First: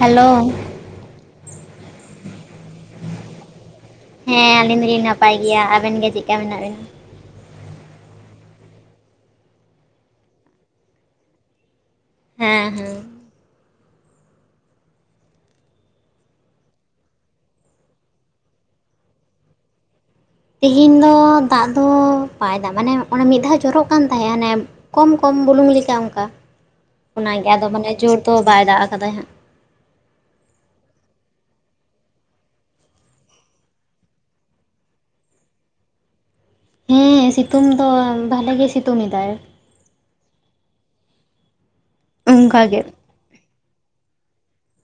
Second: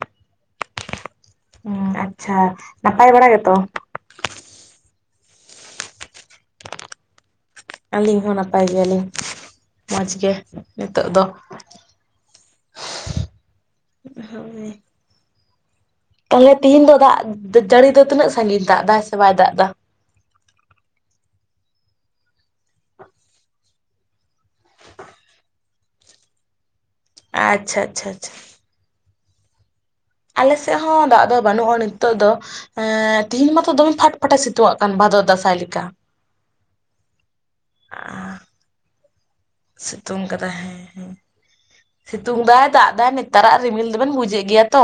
Hello. ᱩᱸ ᱟᱪᱪᱷᱟ᱾ ᱱᱟᱯᱟᱭ ᱵᱟᱲᱟ ᱜᱮᱛᱚ? ᱦᱮᱸ ᱟᱹᱞᱤᱧ ᱫᱚᱞᱤᱧ ᱱᱟᱯᱟᱭ ᱜᱮᱭᱟ᱾ ᱟᱵᱮᱱ ᱜᱮ ᱪᱮᱜᱠᱟ ᱢᱮᱱᱟᱜ ᱵᱮᱱᱟ? ᱟᱹᱞᱤᱧ ᱦᱚᱸ ᱱᱟᱯᱟᱭ ᱜᱮᱭᱟᱞᱤᱧ, ᱢᱚᱡᱽ ᱜᱮ ᱱᱤᱛᱚᱜ ᱫᱚ᱾ ᱦᱮᱸ, ᱦᱮᱸ᱾ ᱦᱳᱭ᱾ ᱛᱟᱦᱞᱮ ᱛᱤᱦᱤᱧ ᱫᱚ ᱫᱟᱜ ᱡᱟ-ᱡᱟᱹᱲᱤ ᱫᱚ ᱛᱤᱱᱟᱹᱜ ᱥᱟᱺᱜᱤᱧ ᱫᱟᱜ ᱫᱟᱭ ᱥᱮ ᱵᱟᱭ ᱫᱟᱜ ᱫᱟ? ᱛᱤᱦᱤᱧ ᱫᱚ ᱫᱟᱜ ᱫᱚ ᱵᱟᱭ ᱫᱟᱜ ᱢᱟᱱᱮ ᱡᱚᱜ ᱠᱟᱱᱟ ᱢᱤᱜ ᱫᱷᱟᱣ ᱡᱚᱨᱚᱜ ᱠᱟᱱ ᱛᱟᱦᱮᱸ ᱦᱟᱱᱮ ᱠᱚᱢ ᱠᱚᱢ ᱵᱩᱞᱩᱝ ᱞᱮᱠᱟ ᱚᱝᱠᱟ᱾ [inaudible] ᱚᱱᱟᱜᱮ ᱟᱫᱚ ᱢᱟᱱᱮ ᱟᱪᱪᱷᱟ ᱡᱳᱨ ᱟᱪᱪᱷᱟ ᱫᱚ ᱵᱟᱭ ᱫᱟᱜ ᱠᱟᱫᱟ ᱦᱟᱸᱜ᱾ ᱟᱞᱮ ᱥᱮᱫ ᱦᱚᱸ ᱫᱟᱜ ᱫᱚ ᱵᱟᱱᱩᱜᱼᱟ ᱱᱤᱛᱚᱜ ᱫᱚ᱾ ᱮᱸ ᱛᱤᱦᱤᱧ ᱢᱟᱛᱚ ᱫᱚᱢᱮ ᱯᱷᱟᱴᱯᱷᱟᱴᱮ ᱥᱤᱛᱩᱝᱟᱜ ᱠᱟᱱ ᱵᱷᱟᱫᱚᱨ ᱫᱟᱸᱥᱟᱭ ᱞᱮᱠᱟ᱾ ᱦᱮᱸ ᱥᱤᱛᱩᱝ ᱫᱚ ᱵᱷᱟᱞᱮ ᱜᱮ ᱥᱤᱛᱩᱝ ᱮᱫᱟᱭ᱾ ᱥᱤᱛᱩᱝ ᱠᱟᱫᱟᱭ ᱦᱮᱸ ᱦᱮᱸ ᱥᱤᱛᱩᱝ ᱚᱱᱠᱟ ᱫᱟᱭ ᱜᱮ ᱫᱟᱜ ᱫᱟᱭ ᱱᱮ ᱛᱟᱨᱟᱜ ᱨᱤᱢᱤᱞ ᱫᱚᱵᱮᱱ ᱵᱩᱡᱮᱫ ᱜᱮᱭᱟ ᱛᱚ?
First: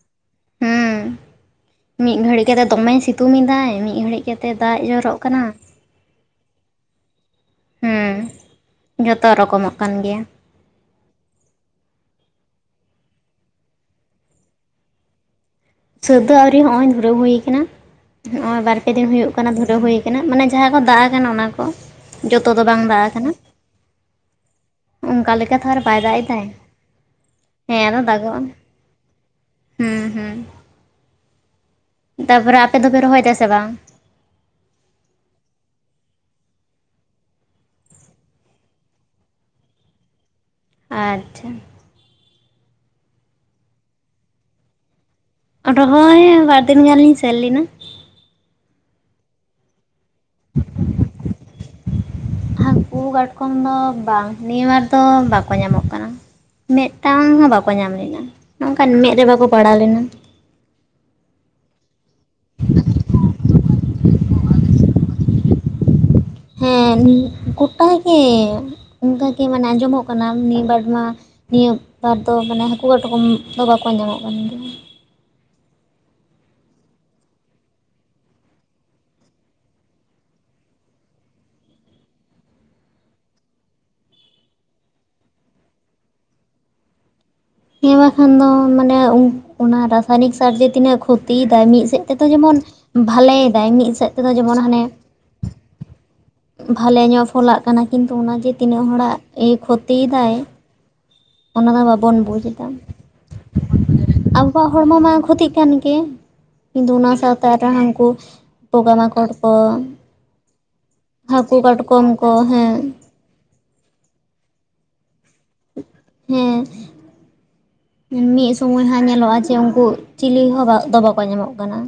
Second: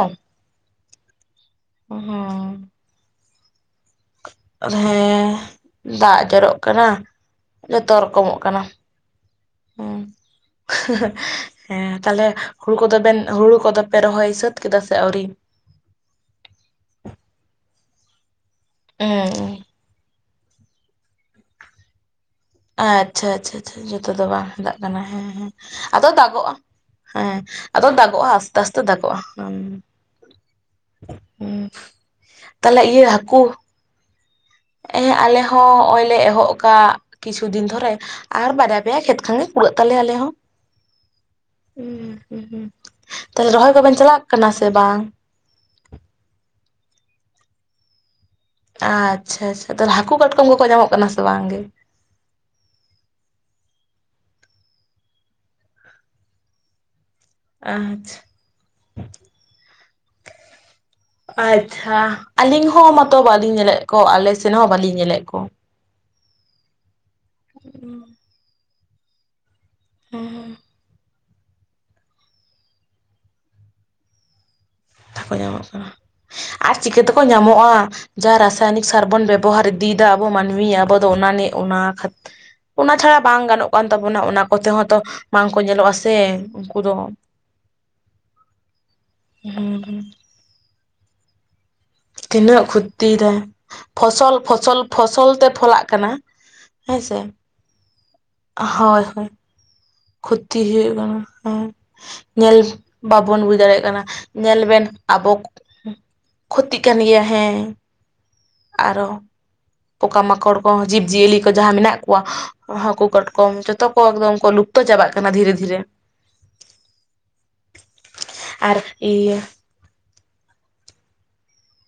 ᱦᱩᱸ ᱢᱤᱫ ᱜᱷᱟᱹᱲᱤ ᱦᱩᱸ ᱠᱟᱛᱮ ᱫᱚᱢᱮ ᱥᱤᱛᱩᱝ ᱮᱫᱟᱭ᱾ ᱜᱷᱟᱹᱲᱤᱡ ᱠᱟᱛᱮ ᱫᱟᱜ ᱡᱚᱨᱚᱜ ᱠᱟᱱᱟ ᱦᱮᱸ ᱫᱟᱜ ᱡᱚᱨᱚᱜ ᱠᱟᱱᱟ, ᱡᱷᱚᱛᱚ ᱦᱮᱸ ᱨᱚᱠᱚᱢᱚᱜ ᱠᱟᱱᱟ ᱡᱚᱛᱚ ᱨᱚᱠᱚᱢᱚᱜ ᱠᱟᱱ ᱦᱩᱸ᱾ ᱜᱮᱭᱟ ᱦᱮᱸ ᱛᱟᱦᱞᱮ ᱦᱩᱲᱩ ᱠᱚᱫᱚ ᱵᱮᱱ ᱦᱩᱲᱩ ᱠᱚᱫᱚ ᱯᱮ ᱨᱚᱦᱚᱭ ᱥᱟᱹᱛ ᱠᱮᱫᱟ ᱥᱮ ᱟᱹᱣᱨᱤ? ᱥᱟᱹᱫ ᱫᱚ ᱟᱣᱨᱤ ᱦᱚᱜ-ᱚᱭ ᱫᱷᱩᱨᱟᱹᱣ ᱦᱩᱭ ᱠᱟᱱᱟ ᱱᱚᱜᱼᱚᱭ ᱵᱟᱨ ᱯᱮ ᱫᱤᱱ ᱦᱩᱭᱩᱜ ᱠᱟᱱᱟ ᱦᱩᱸ ᱫᱷᱩᱨᱟᱹᱣ ᱦᱩᱭ ᱠᱟᱱᱟ ᱢᱟᱱᱮ ᱡᱟᱦᱟᱸ ᱠᱚ ᱫᱟᱜ ᱠᱟᱱᱟ ᱚᱱᱟ ᱠᱚ᱾ ᱡᱚᱛᱚ ᱫᱚ ᱵᱟᱝ ᱫᱟᱜ ᱟᱪᱪᱷᱟ ᱟᱠᱟᱱᱟ ᱟᱪᱪᱷᱟ ᱪᱷᱟ ᱡᱷᱚᱛᱚ ᱫᱚ ᱵᱟᱝ ᱫᱟᱜ ᱠᱟᱱᱟ ᱦᱮᱸ ᱚᱱᱠᱟ ᱦᱮᱸ ᱞᱮᱠᱟ ᱛᱚ ᱟᱨ ᱵᱟᱭ ᱟᱫᱚ ᱫᱟᱜ ᱮᱫᱟᱭ ᱫᱟᱜᱚᱜᱼᱟ᱾ ᱦᱮᱸ ᱟᱫᱚ ᱫᱟᱜᱚᱜᱼᱟ ᱟᱥᱛᱮ ᱟᱥᱛᱮ ᱫᱟᱜᱚᱜᱼᱟ ᱦᱩᱸ᱾ ᱦᱩᱸ ᱦᱩᱸ᱾ ᱦᱩᱸ᱾ ᱛᱟᱯᱚᱨᱮ ᱟᱯᱮ ᱛᱟᱦᱚᱞᱮ ᱫᱚᱯᱮ ᱤᱭᱟᱹ ᱨᱚᱦᱚᱭ ᱫᱟ ᱦᱟᱹᱠᱩ ᱥᱮ ᱵᱟᱝ? ᱦᱮᱸ ᱟᱞᱮ ᱦᱚᱸ ᱚᱜᱼᱚᱭ ᱞᱮ ᱮᱦᱚᱵ ᱠᱟᱜ ᱠᱤᱪᱷᱩ ᱫᱤᱱ ᱫᱷᱚᱨᱮ, ᱟᱨ ᱵᱟᱨ ᱯᱮᱭᱟ ᱠᱷᱮᱛ ᱠᱷᱟᱱᱜᱮ ᱠᱩᱞᱟᱹᱜ ᱛᱟᱞᱮᱭᱟ ᱟᱞᱮ ᱦᱚᱸ᱾ ᱟᱪᱪᱷᱟ᱾ ᱦᱩᱸ ᱦᱩᱸ ᱛᱟᱦᱞᱮ ᱨᱚᱦᱚᱭ ᱠᱚᱵᱮᱱ ᱪᱟᱞᱟᱜ ᱠᱟᱱᱟ ᱥᱮ ᱵᱟᱝ? ᱨᱚᱦᱚᱭ ᱵᱟᱨᱫᱤᱱ ᱜᱟᱱ ᱞᱤᱧ ᱥᱮᱱ ᱞᱮᱱᱟ᱾ ᱟᱪᱪᱷᱟ ᱟᱪᱪᱷᱟ ᱛᱟᱞᱦᱮ ᱦᱟᱹᱠᱩ ᱠᱟᱴᱠᱚᱢ ᱠᱚᱠᱚ ᱧᱟᱢᱚᱜ ᱠᱟᱱᱟ ᱥᱮ ᱵᱟᱝ ᱜᱮ? ᱦᱟᱹᱠᱩ ᱠᱟᱴᱠᱚᱢ ᱫᱚ ᱵᱟᱝ ᱱᱤᱭᱟᱹ ᱵᱟᱨ ᱫᱚ ᱵᱟᱠᱚ ᱧᱟᱢᱚᱜ ᱠᱟᱱᱟ, ᱢᱤᱫᱴᱟᱝ ᱦᱚᱸ ᱵᱟᱠᱚ ᱧᱟᱢ ᱟᱪᱪᱷᱟ ᱞᱮᱱᱟ ᱱᱚᱝᱠᱟᱱ ᱢᱮᱫ ᱨᱮ ᱵᱟᱠᱚ ᱯᱟᱲᱟᱣ ᱞᱮᱱᱟ᱾ ᱟᱪᱪᱷᱟ ᱟᱹᱞᱤᱧ ᱦᱚᱸ ᱢᱚᱛᱚ ᱵᱟᱞᱤᱧ ᱧᱮᱞᱮᱜ ᱠᱚ ᱟᱞᱮ ᱥᱮᱱ ᱦᱚᱸ ᱵᱟᱞᱤᱧ ᱧᱮᱞᱮᱜ ᱠᱚ᱾ ᱦᱮᱸ ᱜᱚᱴᱟ ᱜᱮ ᱚᱱᱠᱟ ᱜᱮ ᱢᱟᱱᱮ ᱟᱡᱚᱢᱚᱜ ᱠᱟᱱᱟ ᱦᱮᱸ ᱱᱤᱭᱟᱹ ᱵᱟᱨ ᱢᱟ ᱱᱤᱭᱟᱹ ᱵᱟᱨ ᱫᱚ ᱢᱟᱱᱮ ᱦᱟᱹᱠᱩ ᱠᱟᱴᱠᱚᱢ ᱫᱚ ᱵᱟᱠᱚ ᱧᱟᱢᱚᱜ ᱠᱟᱱ ᱜᱮᱭᱟ᱾ ᱫᱟᱠᱚ ᱧᱟᱢᱚᱜ ᱠᱟᱱᱟ, ᱟᱨ ᱪᱤᱠᱟᱹ ᱛᱮᱠᱚ ᱧᱟᱢᱚᱜᱼᱟ ᱡᱟ ᱨᱟᱥᱟᱭᱚᱱᱤᱠ ᱥᱟᱨ ᱵᱚᱱ ᱵᱮᱵᱚᱦᱟᱨ ᱤᱫᱤᱭᱮᱫᱟ ᱟᱵᱚ ᱢᱟᱹᱱᱢᱤ ᱟᱵᱚ ᱫᱚ ᱚᱱᱟᱱᱮ ᱚᱱᱟ ᱠᱷᱟᱡ ᱚᱱᱟ ᱪᱷᱟᱲᱟ ᱵᱟᱝ ᱜᱟᱱᱚᱜ ᱠᱟᱱ ᱛᱟᱵᱚᱱᱟ ᱚᱱᱟ ᱠᱚᱛᱮ ᱦᱚᱸ ᱛᱚ ᱵᱟᱝᱠᱚ ᱧᱮᱞᱚᱜᱼᱟ ᱥᱮ? ᱩᱱᱠᱩ ᱫᱚ᱾ ᱦᱮᱸ ᱵᱟᱠᱷᱟᱱ ᱫᱚ ᱢᱟᱱᱮ ᱩᱸ ᱚᱱᱟ ᱦᱩᱸ ᱨᱟᱥᱟᱭᱱᱤᱠ ᱥᱟᱨ ᱡᱮ ᱛᱤᱱᱟᱹᱜ ᱠᱷᱚᱛᱤᱭ ᱫᱟᱭ ᱢᱤᱫ ᱥᱮᱫ ᱛᱮᱫᱚ ᱡᱮᱢᱚᱱ ᱛᱤᱱᱟᱹᱜ ᱠᱷᱚᱛᱤᱭᱮᱫᱟᱭ ᱵᱷᱟᱞᱮᱭ ᱫᱟᱭ ᱢᱤᱫ ᱥᱮᱫ ᱛᱮᱫᱚ ᱯᱷᱚᱥᱚᱞ ᱡᱮᱢᱚᱱ ᱯᱷᱚᱥᱚᱞ ᱦᱟᱸᱱᱮ ᱯᱷᱚᱥᱚᱞ ᱛᱮ ᱯᱷᱚᱞᱟᱜ ᱠᱟᱱᱟ ᱵᱷᱟᱞᱮ ᱦᱮᱸᱥᱮ ᱧᱚᱜ ᱯᱷᱚᱞᱟᱜ ᱠᱟᱱᱟ ᱠᱤᱱᱛᱩ ᱚᱱᱟ ᱡᱮ ᱛᱤᱱᱟᱹᱜ ᱦᱳᱭ ᱦᱚᱲᱟᱜ ᱦᱳᱭ ᱮ ᱠᱷᱚ ᱠᱷᱚᱛᱤ ᱦᱩᱭᱩᱜ ᱠᱟᱱᱟ᱾ ᱵᱟᱵᱚᱱ ᱵᱩᱡᱽ ᱧᱮᱞ ᱮᱫᱟ ᱵᱟᱵᱚᱱ ᱵᱩᱡᱽ ᱫᱟᱲᱮᱭᱟᱜ ᱠᱟᱱᱟ ᱧᱮᱞ ᱟᱵᱚᱣᱟᱜ ᱵᱮᱱ ᱦᱚᱲᱢᱚ ᱢᱟ ᱟᱵᱚ ᱠᱷᱚᱛᱤᱜ ᱠᱟᱱ ᱜᱮ ᱠᱷᱚᱛᱤᱜ ᱠᱟᱱ ᱜᱮᱭᱟ ᱦᱮᱸ᱾ ᱯᱚᱜᱟ ᱟᱨᱚ ᱢᱟᱠᱚᱲ ᱠᱚ᱾ ᱯᱚᱠᱟ ᱢᱟᱠᱚᱲ ᱠᱚ ᱡᱤᱵᱽ ᱡᱤᱭᱟᱹᱞᱤ ᱠᱚ ᱦᱟᱹᱠᱩ ᱡᱟᱦᱟᱸ ᱢᱮᱱᱟᱜ ᱠᱟᱴᱠᱚᱢ ᱠᱚᱣᱟ ᱠᱚ ᱦᱮᱸ ᱟ ᱦᱟᱹᱠᱩ ᱠᱟᱴ ᱠᱚ ᱡᱷᱚᱛᱚ ᱠᱚ ᱮᱠᱫᱚᱢ ᱠᱚ ᱞᱩᱯᱛᱚ ᱪᱟᱵᱟᱜ ᱠᱟᱱᱟ ᱫᱷᱤᱨᱮ ᱫᱷᱤ ᱦᱮᱸ ᱢᱤᱫ ᱟᱨ ᱥᱚᱢᱚᱭ ᱦᱟᱸᱜ ᱧᱮᱞᱚᱜᱼᱟ ᱤᱭᱟᱹ ᱡᱮ ᱩᱝᱠᱩ ᱪᱤᱞᱤ ᱦᱚᱸ ᱨᱟᱜ ᱫᱚ ᱵᱟᱠᱚ ᱧᱟᱢᱚᱜ ᱠᱟᱱᱟ᱾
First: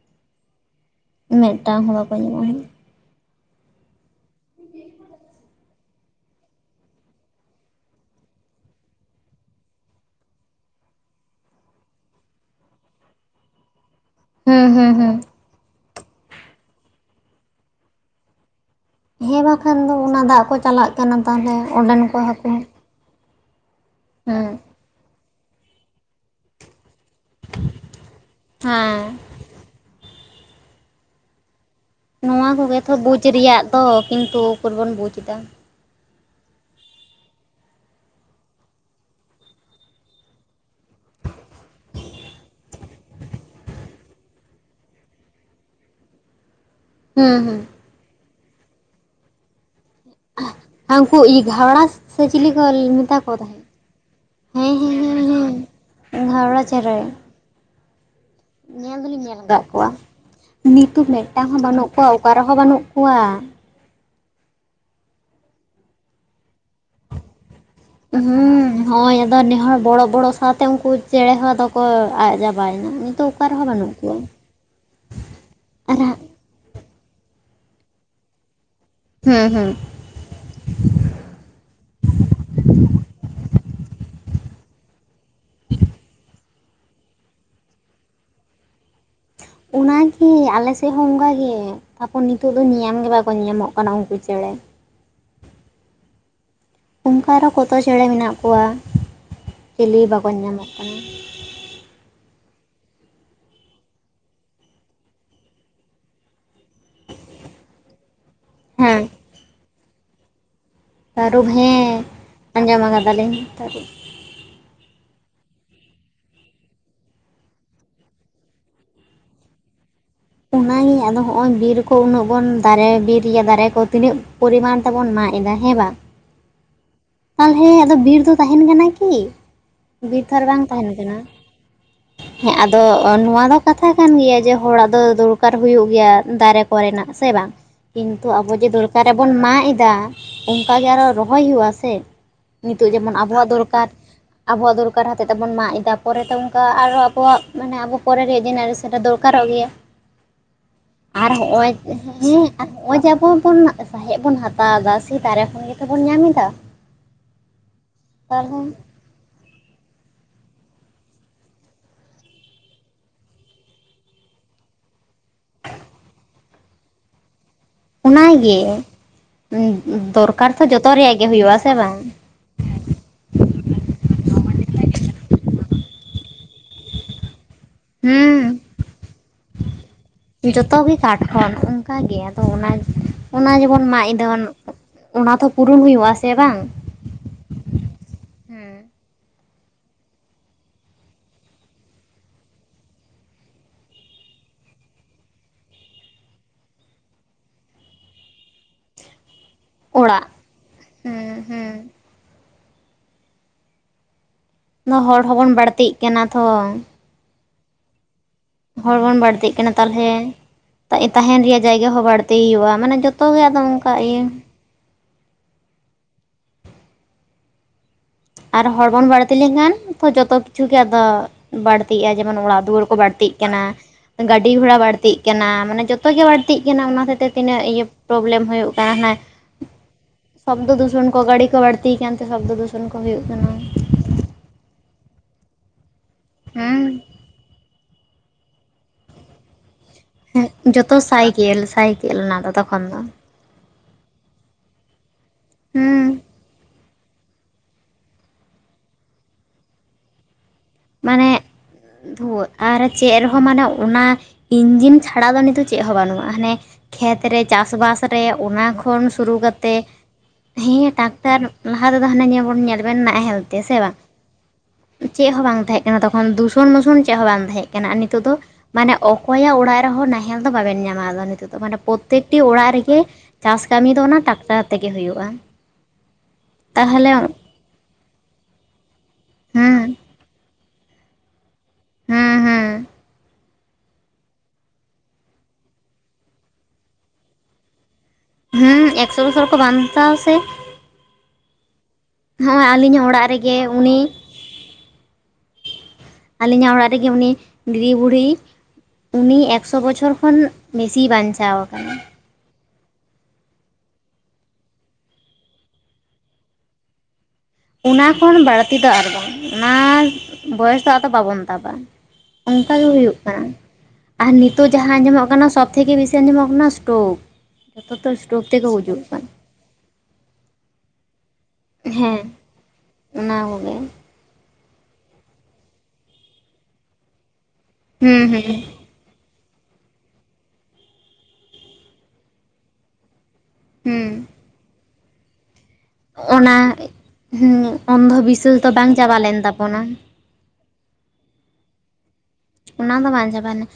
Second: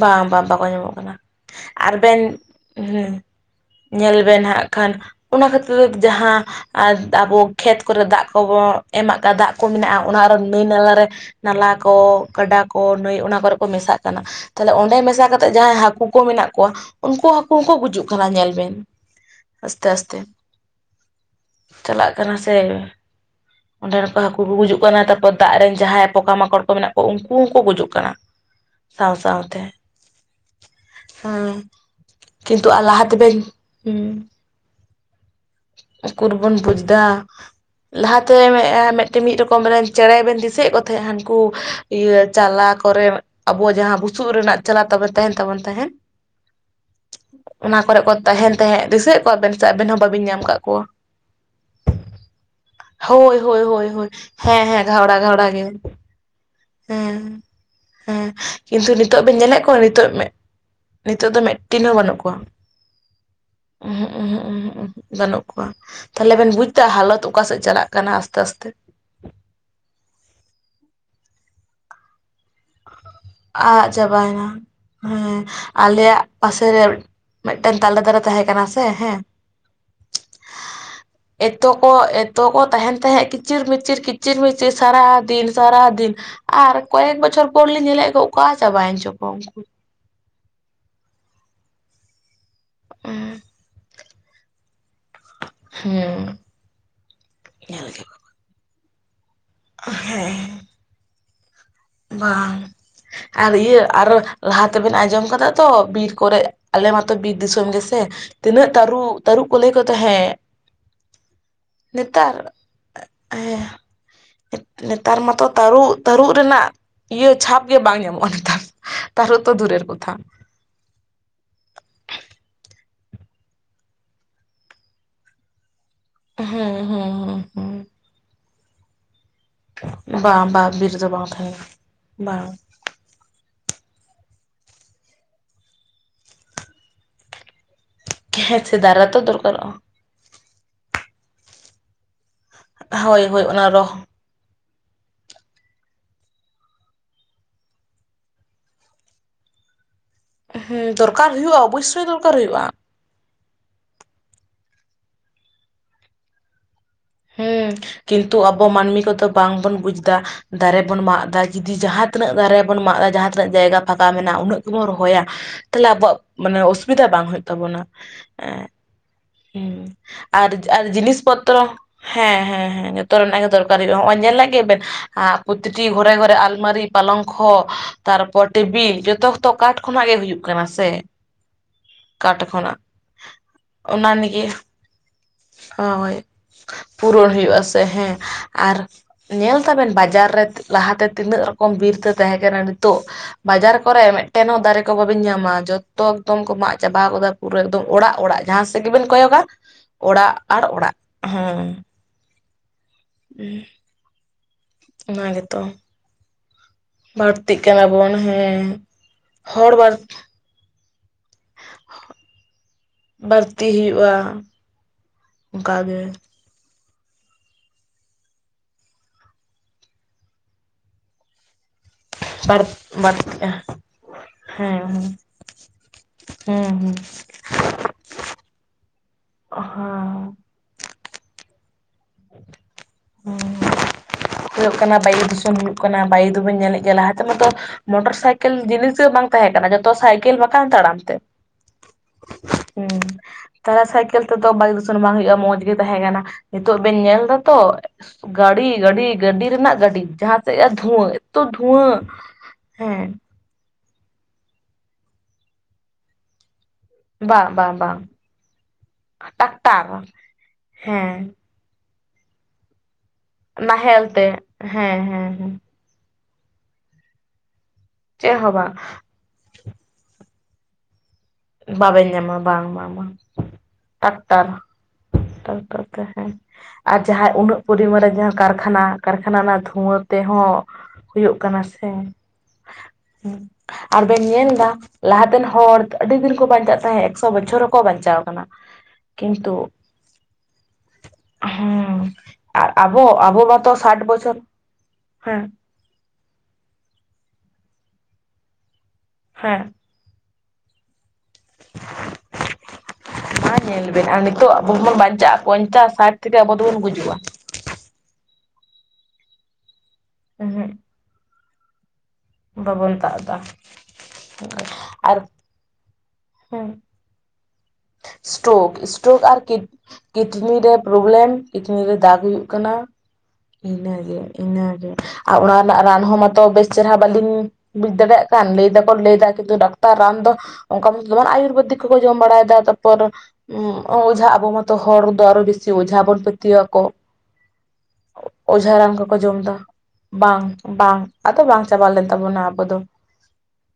ᱵᱟᱝ ᱵᱟᱝ ᱵᱟᱠᱚ ᱧᱟᱢᱚᱜ ᱠᱟᱱᱟ᱾ ᱢᱤᱫᱴᱟᱝ ᱦᱚᱸ ᱵᱟᱠᱚ ᱧᱮᱞᱚᱜ ᱦᱤᱜ᱾ ᱦᱮ ᱧᱮᱞ ᱵᱮᱱ ᱦᱟᱜ ᱠᱷᱟᱱ ᱚᱱᱟ ᱠᱷᱟᱹᱛᱤᱨ ᱡᱟᱦᱟ ᱟᱨ ᱟᱵᱚ ᱠᱷᱮᱛ ᱠᱚᱨᱮ ᱫᱟᱜ ᱠᱚᱵᱚᱱ ᱮᱢᱟᱜ ᱠᱟ ᱫᱟᱜ ᱠᱚ ᱢᱮᱱᱟᱜᱼᱟ ᱚᱱᱟ ᱟᱨᱚ ᱱᱟᱹᱭ ᱱᱟᱞᱟ ᱨᱮ ᱱᱟᱞᱟ ᱠᱚ ᱜᱟᱰᱟ ᱠᱚ ᱱᱟᱹᱭ ᱚᱱᱟ ᱠᱚᱨᱮ ᱠᱚ ᱢᱮᱥᱟᱜ ᱛᱟᱱᱟ᱾ ᱦᱩᱸ ᱛᱟᱦᱚᱞᱮ ᱦᱩᱸ ᱚᱸᱰᱮ ᱦᱩᱸ ᱢᱮᱥᱟ ᱠᱟᱛᱮᱜ ᱡᱟᱦᱟ ᱦᱟᱹᱠᱩ ᱠᱚ ᱢᱮᱱᱟᱜ ᱠᱚᱣᱟ ᱩᱱᱠᱩ ᱦᱟᱹᱠᱩ ᱦᱚᱸᱠᱚ ᱜᱩᱡᱩᱜ ᱠᱟᱱᱟ ᱧᱮᱞ ᱵᱮᱱ᱾ ᱦᱮᱸ ᱵᱟᱠᱷᱟᱱ ᱟᱥᱛᱮ ᱫᱚ ᱟᱥᱛᱮ ᱚᱱᱟ ᱫᱟᱜ ᱠᱚ ᱪᱟᱞᱟᱜ ᱠᱟᱱᱟ ᱛᱟᱦᱚᱞᱮ ᱚᱸᱰᱮᱱ ᱪᱟᱞᱟᱜ ᱠᱚ ᱠᱟᱱᱟ ᱦᱟᱹᱠᱩ ᱥᱮ [unintelligible] ᱚᱸᱰᱮᱱ ᱠᱚ ᱦᱟᱹᱠᱩ ᱠᱚ ᱦᱩᱸ ᱜᱩᱡᱩᱜ ᱠᱟᱱᱟ ᱛᱟᱨᱯᱚᱨ ᱫᱟᱜ ᱨᱮᱱ ᱡᱟᱦᱟᱸᱭ ᱯᱚᱠᱟ ᱢᱟᱠᱚᱲ ᱠᱚ ᱢᱮᱱᱟᱜ ᱠᱚ ᱩᱱᱠᱩ ᱦᱩᱠᱩ ᱜᱩᱡᱩᱜ ᱠᱟᱱᱟ ᱥᱟᱶ ᱦᱮᱸ ᱥᱟᱶ ᱛᱮ [inaudible] ᱦᱮᱸ ᱱᱚᱣᱟ ᱠᱤᱱᱛᱩ ᱠᱚᱜᱮ ᱟᱨ ᱛᱚ ᱞᱟᱦᱟ ᱵᱩᱡᱽ ᱛᱮᱵᱮᱱ ᱨᱮᱭᱟᱜ ᱫᱚ ᱠᱤᱱᱛᱩ ᱩᱠᱩᱨᱵᱩᱱ ᱵᱩᱡᱽ ᱮᱫᱟ᱾ ᱩᱠᱩᱨ ᱵᱚᱱ ᱵᱩᱡᱽᱫᱟ᱾ ᱞᱟᱦᱟᱛᱮ ᱢᱮᱜᱼᱟ ᱢᱤᱫᱴᱮᱱ ᱢᱤᱫ ᱨᱚᱠᱚᱢ ᱠᱳᱞᱮ ᱪᱮᱬᱮ ᱵᱮᱱ ᱫᱤᱥᱟᱹᱭᱮᱫ ᱠᱚ ᱛᱟᱦᱮᱸᱱᱟ ᱦᱟᱱᱠᱩ ᱤᱭᱟᱹ ᱪᱟᱞᱟ ᱠᱚᱨᱮ ᱟᱵᱚ ᱡᱟᱦᱟᱸ ᱵᱩᱥᱩᱵ ᱨᱮᱱᱟᱜ ᱪᱟᱞᱟ ᱛᱟᱵᱚ ᱛᱟᱦᱮᱱ ᱛᱟᱵᱚ ᱛᱟᱦᱮᱸᱫ᱾ [inaudible] ᱦᱩᱸ ᱦᱩᱸ ᱚᱱᱟ ᱠᱚᱨᱮ ᱠᱚ ᱛᱟᱦᱮᱱ ᱛᱟᱦᱮᱸᱫ ᱫᱤᱥᱟᱹᱭᱮᱫ ᱠᱚᱣᱟᱵᱮᱱ ᱥᱮ ᱟᱵᱮᱱ ᱦᱚ ᱵᱟᱵᱤᱱ ᱧᱟ ᱧᱟᱢ ᱠᱟᱜ ᱠᱚᱣᱟ [inaudible] ᱦᱟᱹᱱᱠᱩ ᱜᱷᱟᱣᱲᱟ ᱥᱮ ᱪᱤᱞᱤ ᱠᱚ ᱢᱮᱛᱟ ᱠᱚ ᱛᱟᱦᱮᱸᱫ ᱦᱳᱭᱻᱦᱳᱭᱻᱦᱳᱭᱻᱦᱳᱭ ᱦᱮᱸ ᱦᱮᱸ ᱜᱷᱟᱣᱲᱟ ᱜᱷᱟᱣᱲᱟ ᱜᱮ᱾ ᱜᱷᱟᱣᱲᱟ ᱪᱮᱬᱮᱸ᱾ ᱦᱮᱸ ᱦᱮᱸ ᱠᱤᱱᱛᱩ ᱱᱤᱛᱚᱜ ᱵᱮᱱ ᱧᱮᱞᱮᱫ ᱠᱚᱣᱟ ᱱᱤᱛᱚᱜ ᱢᱮ ᱱᱤᱛ ᱢᱤᱫᱴᱟᱝ ᱦᱚᱸ ᱵᱟᱹᱱᱩᱜ ᱠᱚᱣᱟ, ᱚᱠᱟ ᱨᱮᱦᱚᱸ ᱵᱟᱹᱱᱩᱜ ᱠᱚᱣᱟ᱾ ᱩᱸᱦᱩ ᱦᱩᱜ ᱩᱸ ᱦᱩᱜ ᱵᱟᱹᱱᱩᱜ ᱠᱚᱣᱟ ᱛᱟᱞᱦᱮ ᱵᱮᱱ ᱵᱩᱡᱽ ᱫᱟ ᱦᱟᱞᱚᱛ ᱚᱠᱟᱥᱮᱫ ᱪᱟᱞᱟᱜ ᱠᱟᱱᱟ ᱟᱥᱛᱮ ᱟᱥᱛᱮ ᱦᱩᱸ ᱦᱚᱭ ᱟᱫᱚ ᱱᱮᱦᱚᱨ ᱵᱚᱲᱚ ᱵᱚᱲᱚᱜ ᱥᱟᱶᱛᱮ ᱩᱱᱠᱩ ᱪᱮᱬᱮ ᱦᱚᱸ ᱟᱫᱚ ᱠᱚ ᱟᱜ ᱪᱟᱵᱟᱭᱮᱱᱟ ᱱᱤᱛᱩ ᱟᱜ ᱪᱟᱵᱟᱭᱮᱱᱟ ᱦᱮᱸ ᱟᱨ ᱟᱞᱮᱭᱟᱜ ᱯᱟᱥᱮᱨᱮ ᱢᱤᱫᱴᱮᱱ ᱛᱟᱞᱮ ᱫᱟᱨᱮ ᱛᱟᱦᱮᱸ ᱠᱟᱱᱟ ᱥᱮ ᱦᱮᱸ᱾ ᱦᱩᱸ ᱦᱩᱸ ᱮᱛᱚ ᱠᱚ ᱮᱛᱚ ᱠᱚ ᱛᱟᱦᱮᱱ ᱛᱟᱦᱮᱸᱫ ᱠᱤᱪᱤᱨᱼᱢᱤᱪᱤᱨ ᱠᱤᱪᱤᱨᱼᱢᱤᱪᱤᱨ ᱥᱟᱨᱟᱫᱤᱱ ᱥᱟᱨᱟᱫᱤᱱ ᱟᱨ ᱠᱚᱭᱮᱠ ᱵᱚᱪᱷᱚᱨ ᱯᱚᱨ ᱞᱤᱧ ᱧᱮᱞᱮᱜ ᱠᱚᱣᱟ ᱚᱠᱟ ᱪᱟᱵᱟᱭᱮᱱ ᱪᱚ ᱠᱚ ᱩᱱᱠᱩ᱾ ᱚᱱᱟᱜᱮ ᱟᱞᱮᱥᱮᱫ ᱦᱚᱸ ᱚᱱᱠᱟ ᱜᱮ, ᱛᱟᱯᱚᱨ ᱱᱤᱛᱚᱜ ᱫᱚ ᱧᱮᱧᱟᱢ ᱜᱮ ᱵᱟᱠᱚ ᱧᱮᱧᱟᱢᱚᱜ ᱠᱟᱱᱟ ᱩᱱᱠᱩ ᱪᱮᱬᱮ᱾ ᱦᱩᱸ ᱚᱱᱠᱟ ᱟᱨᱚ ᱠᱚᱛᱚ ᱪᱮᱬᱮ ᱢᱮᱱᱟᱜ ᱠᱚᱣᱟ ᱪᱤᱞᱤ ᱵᱟᱠᱚ ᱧᱮᱧᱟᱢᱚᱜ ᱠᱟᱱᱟ᱾ ᱵᱟᱼᱼᱝ ᱟᱨ ᱤᱭᱟᱹ ᱟᱨᱚ ᱞᱟᱦᱟ ᱛᱮᱵᱮᱱ ᱟᱸᱡᱚᱢ ᱠᱟᱫᱟ ᱛᱚ ᱵᱤᱨ ᱠᱚᱨᱮ ᱟᱞᱮ ᱢᱟᱛᱚ ᱵᱤᱨ ᱫᱤᱥᱚᱢ ᱜᱮ ᱥᱮ᱾ ᱛᱤᱱᱟᱹᱜ ᱦᱮᱸ ᱛᱟᱹᱨᱩᱜ ᱛᱟᱹᱨᱩᱜ ᱠᱚ ᱞᱟᱹᱭ ᱠᱚ ᱛᱟᱦᱮᱸᱜ᱾ ᱛᱟᱹᱨᱚᱵ ᱦᱮᱸ ᱟᱸᱡᱚᱢᱟ ᱠᱟᱫᱟᱞᱤᱧ ᱦᱮᱸ ᱛᱟᱹᱨᱩ᱾ [unintelligible] ᱱᱮᱛᱟᱨ ᱢᱟᱛᱚ ᱛᱟᱹᱨᱩᱜ ᱛᱟᱹᱨᱩᱜ ᱨᱮᱱᱟᱜ ᱤᱭᱟᱹ ᱪᱷᱟᱯ ᱜᱮ ᱵᱟᱝ ᱧᱟᱢᱚᱜᱼᱟ ᱱᱮᱛᱟᱨ ᱛᱟᱨᱩᱜ ᱛᱚ ᱫᱩᱨᱮᱨ ᱠᱚᱛᱷᱟ᱾ ᱚᱱᱟᱜᱮ ᱟᱫᱚ ᱦᱚᱸᱜᱼᱚᱭ ᱵᱤᱨ ᱠᱚ ᱩᱱᱟᱹᱜ ᱵᱚᱱ ᱫᱟᱨᱮ ᱵᱤᱨᱭᱟ ᱫᱟᱨᱮ ᱠᱚ ᱛᱤᱱᱟᱹᱜ ᱯᱚᱨᱤᱢᱟᱱ ᱛᱮᱵᱚᱱ ᱢᱟᱜ ᱮᱫᱟ ᱦᱮᱸ ᱵᱟᱝ᱾ ᱦᱮᱸ ᱦᱮᱸ ᱦᱮᱸ ᱛᱟᱞᱦᱮ ᱟᱫᱚ ᱵᱤᱨ ᱫᱚ ᱛᱟᱦᱮᱸᱱ ᱠᱟᱱᱟ ᱠᱤ᱾ ᱵᱤᱨᱫᱷᱟᱨ ᱵᱟᱝ ᱛᱟᱦᱮᱱ ᱵᱤᱨ ᱫᱚ ᱠᱟᱱᱟ ᱵᱟᱝ ᱛᱟᱦᱮᱱᱟ ᱵᱟᱝ ᱦᱮᱸ [unintelligible] ᱛᱚ ᱱᱚᱣᱟ ᱫᱚ ᱠᱟᱛᱷᱟ ᱠᱟᱱ ᱜᱮᱭᱟ ᱡᱮ ᱦᱚᱲᱟᱜ ᱫᱚ ᱫᱚᱨᱠᱟᱨ ᱦᱩᱭᱩᱜ ᱜᱮᱭᱟ ᱫᱟᱨᱮ ᱠᱚᱨᱮᱱᱟᱜ ᱥᱮ ᱵᱟᱝ᱾ ᱠᱤᱱᱛᱩ ᱟᱵᱚ ᱦᱮᱸ ᱡᱮ ᱥᱮ ᱫᱚᱨᱠᱟᱨ ᱫᱟᱨᱟ ᱛᱚ ᱨᱮᱵᱚᱱ ᱢᱟᱜ ᱫᱚᱨᱠᱟᱨᱚᱜᱼᱟ ᱮᱫᱟ ᱚᱱᱠᱟ ᱜᱮ ᱟᱨᱚ ᱨᱚᱦᱚᱭ ᱦᱩᱭᱩᱜᱼᱟ ᱥᱮ᱾ ᱱᱤᱛᱩᱜ ᱡᱮᱢᱚᱱ ᱦᱳᱭ ᱦᱳᱭ ᱟᱵᱚᱣᱟᱜ ᱚᱱᱟ ᱫᱚᱨᱠᱟᱨ᱾ ᱨᱚᱦ ᱟᱵᱚᱣᱟᱜ ᱫᱚᱨᱠᱟᱨ ᱦᱚᱛᱮ ᱛᱮ ᱵᱚᱱ ᱢᱟᱜ ᱮᱫᱟ ᱯᱚᱨᱮᱛᱮ ᱚᱱᱠᱟ ᱟᱨᱚ ᱟᱵᱚᱣᱟᱜ ᱢᱟᱱᱮ ᱟᱵᱚ ᱯᱚᱨᱮ ᱨᱮᱭᱟᱜ ᱡᱮᱱᱟᱨᱮᱥᱚᱱ ᱨᱮ ᱫᱚᱨᱠᱟᱨᱚᱜ ᱜᱮᱭᱟ᱾ [inaudible] ᱫᱚᱨᱠᱟᱨ ᱟᱨ ᱦᱩᱭᱩᱜᱼᱟ ᱦᱚᱸᱜᱼᱚᱭ ᱚᱵᱚᱥᱥᱳᱭ ᱫᱚᱨᱠᱟᱨ ᱦᱩᱸ ᱟᱨ ᱦᱩᱭᱩᱜᱼᱟ ᱦᱚᱸᱜᱼᱚᱭ ᱡᱮ ᱟᱵᱚ ᱛᱚ ᱵᱚᱱ ᱥᱟᱦᱮᱸᱫ ᱵᱚᱱ ᱦᱟᱛᱟᱣ ᱫᱟ ᱥᱮ ᱫᱟᱨᱮ ᱠᱷᱚᱱ ᱜᱮᱛᱚ ᱵᱚᱱ ᱧᱟᱢ ᱮᱫᱟ᱾ ᱦᱩᱸ ᱠᱤᱱᱛᱩ ᱟᱵᱚ ᱛᱟᱦᱚᱞᱮ ᱢᱟᱹᱱᱢᱤ ᱠᱚᱫᱚ ᱵᱟᱝ ᱵᱚᱱ ᱵᱩᱡ ᱫᱟ ᱫᱟᱨᱮ ᱵᱚᱱ ᱢᱟᱜ ᱮᱫᱟ ᱡᱩᱫᱤ ᱡᱟᱦᱟᱸ ᱛᱤᱱᱟᱹᱜ ᱫᱟᱨᱮ ᱵᱚᱱ ᱢᱟᱜ ᱫᱟ ᱡᱟᱦᱟᱸ ᱛᱤᱱᱟᱹᱜ ᱡᱟᱭᱜᱟ ᱯᱷᱟᱸᱠᱟ ᱢᱮᱱᱟᱜᱼᱟ ᱩᱱᱟᱹᱜ ᱵᱚᱱ ᱨᱚᱦᱚᱭᱟ ᱛᱟᱦᱞᱮ ᱟᱵᱚᱣᱟᱜ ᱢᱟᱱᱮ ᱚᱥᱩᱵᱤᱫᱷᱟ ᱵᱟᱝ ᱦᱩᱭᱩᱜ ᱛᱟᱵᱚᱱᱟ᱾ ᱚᱱᱟᱜᱮ ᱦᱩᱸ ᱟᱨ ᱫᱚᱨᱠᱟᱨ ᱛᱚ ᱟᱨ ᱡᱚᱛᱚ ᱨᱮᱭᱟᱜ ᱡᱤᱱᱤᱥ ᱜᱮ ᱦᱩᱭᱩᱜᱼᱟ ᱯᱚᱛᱨᱚ ᱥᱮ ᱵᱟᱝ? ᱦᱮᱸ ᱦᱮᱸ ᱦᱮᱸ, ᱡᱷᱚᱛᱚ ᱨᱮᱱᱟᱜ ᱜᱮ ᱫᱚᱨᱠᱟᱨ ᱦᱩᱭᱩᱜᱼᱟ, ᱱᱚᱜ ᱚᱭ ᱧᱮᱞ ᱞᱮᱜ ᱜᱮᱭᱟ ᱵᱮᱱ ᱯᱨᱚᱛᱤᱴᱤ ᱜᱷᱚᱨᱮ ᱜᱷᱚᱨᱮ ᱟᱞᱢᱟᱨᱤ ᱯᱟᱞᱚᱝ ᱠᱷᱚ ᱛᱟᱨᱯᱚᱨ ᱦᱩᱸ ᱴᱮᱵᱤᱞ ᱡᱚᱛᱚ ᱛᱚ ᱠᱟᱴ ᱠᱷᱚᱱᱟᱜ ᱜᱮ ᱦᱩᱭᱩᱜ ᱠᱟᱱᱟ ᱡᱚᱛᱚ ᱥᱮ, ᱜᱮ ᱠᱟᱴ ᱠᱷᱚᱱ ᱚᱱᱠᱟ ᱜᱮ ᱠᱟᱴ ᱟᱫᱚ ᱚᱱᱟ ᱠᱷᱚᱱᱟᱜ ᱚᱱᱟ ᱡᱮᱵᱚᱱ ᱢᱟᱜ ᱚᱱᱟ ᱮᱫᱟ ᱱᱤᱭᱮ ᱚᱱᱟ ᱛᱚ ᱯᱩᱨᱚᱱ ᱦᱩᱭᱩᱜᱼᱟ ᱥᱮ ᱵᱟᱝ? ᱯᱩᱨᱚᱱ ᱦᱩᱭᱩᱜᱼᱟ ᱥᱮ ᱦᱮᱸ ᱟᱨ ᱧᱮᱞ ᱫᱟᱵᱮᱱ ᱵᱟᱡᱟᱨ ᱨᱮ ᱞᱟᱦᱟᱛᱮ ᱛᱤᱱᱟᱹᱜ ᱨᱚᱠᱚᱢ ᱵᱤᱨᱛᱮ ᱛᱟᱦᱮᱸ ᱠᱟᱱᱟ ᱱᱤᱛᱚᱜ ᱵᱟᱡᱟᱨ ᱠᱚᱨᱮ ᱢᱮᱫᱴᱮᱱ ᱦᱚᱸ ᱫᱟᱨᱮ ᱠᱚ ᱵᱟᱵᱤᱱ ᱧᱟᱢᱟ ᱡᱷᱚᱛᱚ ᱮᱠᱫᱚᱢ ᱠᱚ ᱢᱟᱜ ᱪᱟᱵᱟᱣ ᱠᱟᱫᱟ᱾ ᱯᱩᱨᱟᱹ ᱮᱠᱫᱚᱢ ᱚᱲᱟᱜ ᱚᱲᱟᱜ ᱡᱟᱦᱟᱸ ᱥᱮᱫ ᱜᱮᱵᱤᱱ ᱠᱚᱭᱚᱜᱟ ᱚᱲᱟᱜ ᱟᱨ ᱚᱲᱟᱜ ᱦᱮᱸ᱾ [inaudible] ᱦᱚᱲ ᱦᱚᱸᱵᱚᱱ ᱵᱟᱹᱲᱛᱤᱜ ᱠᱟᱱᱟ ᱛᱷᱚ᱾ ᱵᱟᱲᱛᱤᱜ ᱠᱟᱱᱟ ᱵᱚᱱ ᱦᱮᱸ᱾ ᱦᱚᱲ ᱵᱚᱱ ᱵᱟᱲᱛᱤᱜ ᱠᱟᱱᱟ ᱦᱚᱲ ᱵᱟᱨ ᱛᱟᱞᱦᱮ ᱛᱟᱦᱮᱱ ᱨᱮᱭᱟᱜ ᱡᱟᱭᱜᱟ ᱦᱚᱸ ᱵᱟᱲᱛᱤ ᱦᱩᱭᱩᱜᱼᱟ ᱢᱟᱱᱮ ᱡᱚᱛᱚ ᱛᱚᱵᱮ ᱟᱫᱚ ᱚᱝᱠᱟ ᱤᱭᱟᱹ ᱚᱝᱠᱟ ᱜᱮ ᱟᱨ ᱦᱚᱲ ᱵᱚᱱ ᱵᱟᱹᱲᱛᱤ ᱞᱮᱱᱠᱷᱟᱱ ᱛᱚ ᱡᱚᱛᱚ ᱠᱤᱪᱷᱩ ᱜᱮ ᱟᱫᱚ ᱵᱟᱲᱛᱤᱜᱼᱟ ᱡᱮᱢᱚᱱ ᱚᱲᱟᱜ ᱵᱟᱲ ᱫᱩᱣᱟᱹᱨ ᱠᱚ ᱵᱟᱲ ᱵᱟᱲᱛᱤᱜ ᱦᱮᱸ ᱠᱟᱱᱟ᱾ ᱜᱟᱹᱰᱤ ᱜᱷᱚᱲᱟ ᱦᱮᱸ ᱵᱟᱹᱲᱛᱤᱜ ᱠᱟᱱᱟ ᱢᱟᱱᱮ ᱡᱚᱛᱚᱜᱮ ᱜᱮ ᱵᱟᱹᱲᱛᱤᱜ ᱠᱟᱱᱟ ᱦᱮᱸ ᱚᱱᱟ ᱠᱷᱟᱛᱤᱨ ᱛᱤᱱᱟᱹᱜ ᱤᱭᱟᱹ ᱯᱨᱚᱵᱮᱞᱮᱢ ᱦᱩᱭᱩᱜ ᱠᱟᱱᱟ ᱱᱟᱭ ᱦᱮᱸ, ᱥᱚᱵᱽᱫᱚ ᱫᱩᱥᱚᱱ ᱠᱚ ᱜᱟᱹᱲᱤ ᱠᱚ ᱵᱟᱹᱲᱛᱤ ᱠᱟᱱᱛᱮ ᱥᱚᱵᱽᱫᱚ ᱫᱩᱥᱚᱱ ᱠᱚ ᱦᱩᱭᱩᱜ ᱠᱟᱱᱟ᱾ ᱦᱮᱸ ᱦᱩᱭᱩᱜ ᱠᱟᱱᱟ ᱵᱟᱭᱩ ᱫᱷᱩᱥᱚᱱ ᱦᱩᱭᱩᱜ ᱠᱟᱱᱟ ᱵᱟᱭᱩ ᱫᱚᱵᱚᱱ ᱧᱮᱞᱮᱜ ᱜᱮᱭᱟ ᱦᱮᱸ ᱞᱟᱦᱟᱛᱮ ᱛᱮᱢᱚᱱ ᱛᱚ ᱢᱚᱴᱚᱨ ᱥᱟᱭᱠᱮᱞ ᱡᱤᱱᱤᱥ ᱜᱮ ᱵᱟᱝ ᱛᱟᱦᱮᱸ ᱠᱟᱱᱟ ᱡᱚᱛᱚ ᱡᱚᱛᱚ ᱥᱟᱭᱠᱮᱞ ᱵᱟᱠᱷᱟᱱ ᱛᱟᱲᱟᱢ ᱡᱚᱛᱚ ᱛᱮ, ᱥᱟᱭᱠᱮᱞ ᱥᱟᱭᱠᱮᱞ ᱚᱱᱟ ᱫᱚ ᱛᱚᱠᱷᱚᱱ ᱦᱮᱸ ᱫᱚ ᱛᱟᱦᱞᱮ ᱥᱟᱭᱠᱮᱞ ᱛᱮᱫᱚ ᱵᱟᱭᱩ ᱫᱩᱥᱚᱱ ᱵᱟᱝ ᱦᱩᱭᱩᱜᱼᱟ ᱢᱚᱸᱡᱽ ᱜᱮ ᱛᱟᱦᱮᱸ ᱦᱩᱸ ᱠᱟᱱᱟ᱾ ᱱᱤᱛᱚᱜ ᱵᱮᱱ ᱧᱮᱞ ᱫᱟᱛᱚ ᱜᱟᱹᱲᱤ ᱜᱟᱹᱰᱤ ᱜᱟᱹᱰᱤ ᱨᱮᱱᱟᱜ ᱜᱟᱹᱰᱤ ᱡᱟᱦᱟᱸ ᱥᱮᱫ ᱫᱷᱩᱣᱟᱹ ᱢᱟᱱᱮ ᱮᱛᱚ ᱫᱷᱩᱣᱟᱹ ᱫᱷᱩᱣᱟᱹ ᱟᱨ ᱦᱮᱸ, ᱪᱮᱫ ᱢᱟᱱᱮ ᱚᱱᱟ ᱤᱧᱡᱤᱱ ᱪᱷᱟᱲᱟ ᱫᱚ ᱱᱤᱛᱚᱜ ᱪᱮᱫ ᱦᱚᱸ ᱵᱟᱹᱱᱩᱜᱼᱟ, ᱦᱟᱱᱮ ᱠᱷᱮᱛ ᱨᱮ ᱵᱟᱝ ᱪᱟᱥ ᱵᱟᱝ ᱵᱟᱝ ᱵᱟᱥ ᱨᱮ ᱚᱱᱟ ᱠᱷᱚᱱ ᱥᱩᱨᱩ ᱴᱟᱠᱴᱟᱨ ᱠᱟᱛᱮ, ᱦᱮᱸ ᱴᱟᱠᱴᱟᱨ ᱞᱟᱦᱟ ᱨᱮᱫᱚ ᱦᱟᱱᱮ ᱧᱮᱞᱵᱚᱱ ᱧᱮᱞ ᱵᱤᱱ ᱱᱟᱦᱮᱞ ᱛᱮ ᱱᱟᱦᱮᱞ ᱛᱮ ᱦᱮᱸ ᱦᱮᱸ ᱦᱮᱸ, ᱛᱟᱦᱮᱸᱜ ᱠᱟᱱᱟ ᱛᱚᱠᱷᱚᱱ ᱫᱩᱥᱚᱱᱼᱢᱩᱥᱚᱱ ᱪᱮᱫ ᱦᱚᱸ ᱵᱟᱝ ᱛᱟᱦᱮᱸ ᱠᱟᱱᱟ ᱟᱨ ᱱᱤᱛᱚᱜ ᱫᱚ ᱪᱮᱫ ᱦᱚᱸ ᱵᱟᱝ ᱢᱟᱱᱮ ᱚ ᱚᱠᱚᱭᱟᱜ ᱚᱲᱟᱜ ᱨᱮᱦᱚᱸ ᱱᱟᱦᱮᱞ ᱫᱚ ᱵᱟᱵᱮᱱ ᱧᱟᱢᱟ ᱟᱫᱚ ᱱᱤᱛᱚᱜ ᱢᱟᱱᱮ ᱵᱟᱵᱮᱱ ᱧᱟᱢᱟ ᱯᱨᱚᱛᱮᱠᱴᱤ ᱵᱟᱝ ᱚᱲᱟᱜ ᱵᱟᱝ ᱨᱮᱜᱮ ᱵᱟᱝ ᱪᱟᱥ ᱠᱟᱹᱢᱤ ᱫᱚ ᱚᱱᱟ ᱴᱟᱠᱴᱟᱨ ᱴᱨᱟᱠᱴᱟᱨ ᱛᱮᱜᱮ ᱦᱩᱭᱩᱜᱼᱟ᱾ ᱴᱟᱠᱴᱟᱨ ᱛᱮ ᱦᱮᱸ ᱟᱨ ᱛᱟᱦᱚᱞᱮ ᱡᱟᱦᱟᱸ ᱩᱱᱟᱹᱜ ᱯᱚᱨᱤᱢᱟᱱ ᱨᱮ ᱡᱟᱦᱟᱸ ᱠᱟᱨᱠᱷᱟᱱᱟ ᱠᱟᱨᱠᱷᱟᱱᱟ ᱚᱱᱟ ᱦᱮᱸ ᱫᱷᱩᱣᱟᱹ ᱛᱮᱦᱚᱸ ᱦᱩᱭᱩᱜ ᱠᱟᱱᱟ ᱥᱮ, ᱦᱮᱸ ᱦᱮᱸ ᱟᱨᱵᱮᱱ ᱧᱮᱞ ᱫᱟ ᱞᱟᱦᱟᱛᱮᱱ ᱦᱚᱲ ᱟᱰᱤ ᱫᱤᱱ ᱠᱚ ᱵᱟᱧᱪᱟᱜ ᱛᱟᱦᱮᱸ ᱮᱠᱥᱚ ᱵᱚᱪᱷᱚᱨ ᱦᱚᱸᱠᱚ ᱵᱟᱧᱪᱟᱣ ᱟᱠᱟᱱᱟ ᱦᱩᱸ ᱮᱠᱥᱚ ᱵᱚᱪᱷᱚᱨ ᱠᱚ ᱠᱤᱱᱛᱩ ᱵᱟᱱᱪᱟᱣ ᱥᱮ ᱦᱮᱸ ᱱᱚᱜᱼᱚᱭ ᱟᱨ ᱟᱵᱚ ᱟᱹᱞᱤᱧᱟᱜ ᱚᱲᱟᱜ ᱟᱵᱚ ᱨᱮᱜᱮ ᱢᱟᱛᱚ ᱥᱟᱴ ᱩᱱᱤ ᱵᱚᱪᱷᱚᱨ ᱦᱮᱸ ᱟᱹᱞᱤᱧᱟᱜ ᱚᱲᱟᱜ ᱨᱮᱜᱮ ᱩᱱᱤ ᱫᱤᱫᱤ ᱵᱩᱲᱦᱤ ᱩᱱᱤ ᱦᱮᱸ ᱮᱠᱥᱚ ᱵᱚᱪᱷᱚᱨ ᱠᱷᱚᱱ ᱵᱮᱥᱤᱭ ᱵᱟᱧᱪᱟᱣ ᱟᱠᱟᱱᱟ ᱾ ᱢᱟ ᱧᱮᱞ ᱵᱮᱤᱱ ᱟᱨ ᱱᱤᱛᱳᱜ ᱟᱵᱚ ᱵᱚᱱ ᱵᱟᱧᱪᱟᱜᱼᱟ ᱯᱚᱧᱪᱟ ᱥᱟᱴ ᱛᱮᱜᱮ ᱟᱵᱚ ᱫᱚᱵᱚᱱ ᱜᱩᱡᱩᱜᱼᱟ ᱾ ᱚᱱᱟ ᱠᱷᱚᱱ ᱵᱟᱹᱲᱛᱤ ᱫᱚ ᱟᱨ ᱵᱟᱝ ᱚᱱᱟ ᱩᱸᱦᱩᱜ ᱵᱚᱭᱮᱥ ᱫᱚ ᱟᱫᱚ ᱵᱟᱵᱚᱱ ᱛᱟᱵᱟ ᱾ ᱚᱱᱠᱟᱜᱮ ᱵᱟᱵᱚᱱ ᱛᱟᱜ ᱦᱩᱭᱩᱜ ᱮᱫᱟ ᱠᱟᱱᱟ ᱟᱨ ᱱᱤᱛᱚᱜ ᱡᱟᱦᱟᱸ ᱟᱨ ᱟᱸᱡᱚᱢᱚᱜ ᱠᱟᱱᱟ ᱥᱚᱵ ᱛᱷᱮᱠᱮ ᱵᱤᱥᱤ ᱟᱸᱡᱚᱢᱚᱜ ᱠᱟᱱᱟ ᱦᱮᱸ ᱥᱴᱳᱠ ᱡᱚᱛᱚ ᱛᱚ ᱛᱮᱠᱚ ᱥᱴᱳᱠ ᱜᱩᱡᱩᱜ ᱥᱴᱳᱠ ᱠᱟᱱᱟ ᱟᱨ ᱠᱤᱰᱱᱤᱨ ᱨᱮ ᱯᱨᱚᱵᱞᱮᱢ ᱠᱤᱰᱱᱤᱨ ᱨᱮ ᱦᱮᱸ ᱫᱟᱜᱽ ᱦᱩᱭᱩᱜ ᱠᱟᱱᱟ, ᱚᱱᱟ ᱠᱚᱜᱮ ᱤᱱᱟᱹᱜᱮ ᱤᱱᱟᱹᱜᱮ ᱟᱨ ᱚᱱᱟ ᱨᱮᱱᱟᱜ ᱨᱟᱱ ᱦᱚᱸ ᱢᱟᱛᱚ ᱵᱮᱥ ᱪᱮᱨᱦᱨᱟ ᱵᱟᱹᱞᱤᱧ ᱦᱩᱸ ᱵᱩᱡᱫᱟᱲᱮᱭᱟᱜ ᱠᱟᱱ ᱦᱩᱸ ᱞᱟᱹᱭᱫᱟᱢ ᱠᱚ ᱞᱟᱹᱭᱫᱟ ᱠᱤᱱᱛᱩ ᱰᱟᱠᱛᱟᱨ ᱨᱟᱱ ᱫᱚ ᱚᱱᱠᱟ ᱡᱮᱢᱚᱱ ᱟᱭᱩᱨᱵᱮᱫᱤᱠ ᱠᱚᱠᱚ ᱡᱚᱢ ᱵᱟᱲᱟᱭᱮᱫᱟ ᱛᱟᱨᱯᱚᱨ ᱢᱢ ᱦᱩᱸ ᱚᱡᱷᱟ ᱟᱵᱚ ᱢᱟᱛᱚ ᱦᱚᱲ ᱫᱚ ᱟᱨᱚ ᱵᱤᱥᱤ ᱚᱱᱟ ᱦᱢ ᱚᱱᱫᱷᱚ ᱵᱤᱥᱟᱹᱥ ᱫᱚ ᱚᱡᱷᱟ ᱵᱟᱝ ᱨᱟᱱ ᱪᱟᱵᱟ ᱠᱚᱠᱚ ᱞᱮᱱ ᱡᱚᱢ ᱮᱫᱟ ᱛᱟᱵᱚᱱᱟ ᱾ ᱵᱟᱝ ᱵᱟᱝ ᱟᱫᱚ ᱵᱟᱝ ᱪᱟᱵᱟ ᱞᱮᱱ ᱛᱟᱵᱚᱱᱟ ᱟᱵᱚ ᱫᱚ ᱾ ᱚᱱᱟ ᱫᱚ ᱵᱟᱝ ᱪᱟᱵᱟ ᱞᱮᱱᱟ,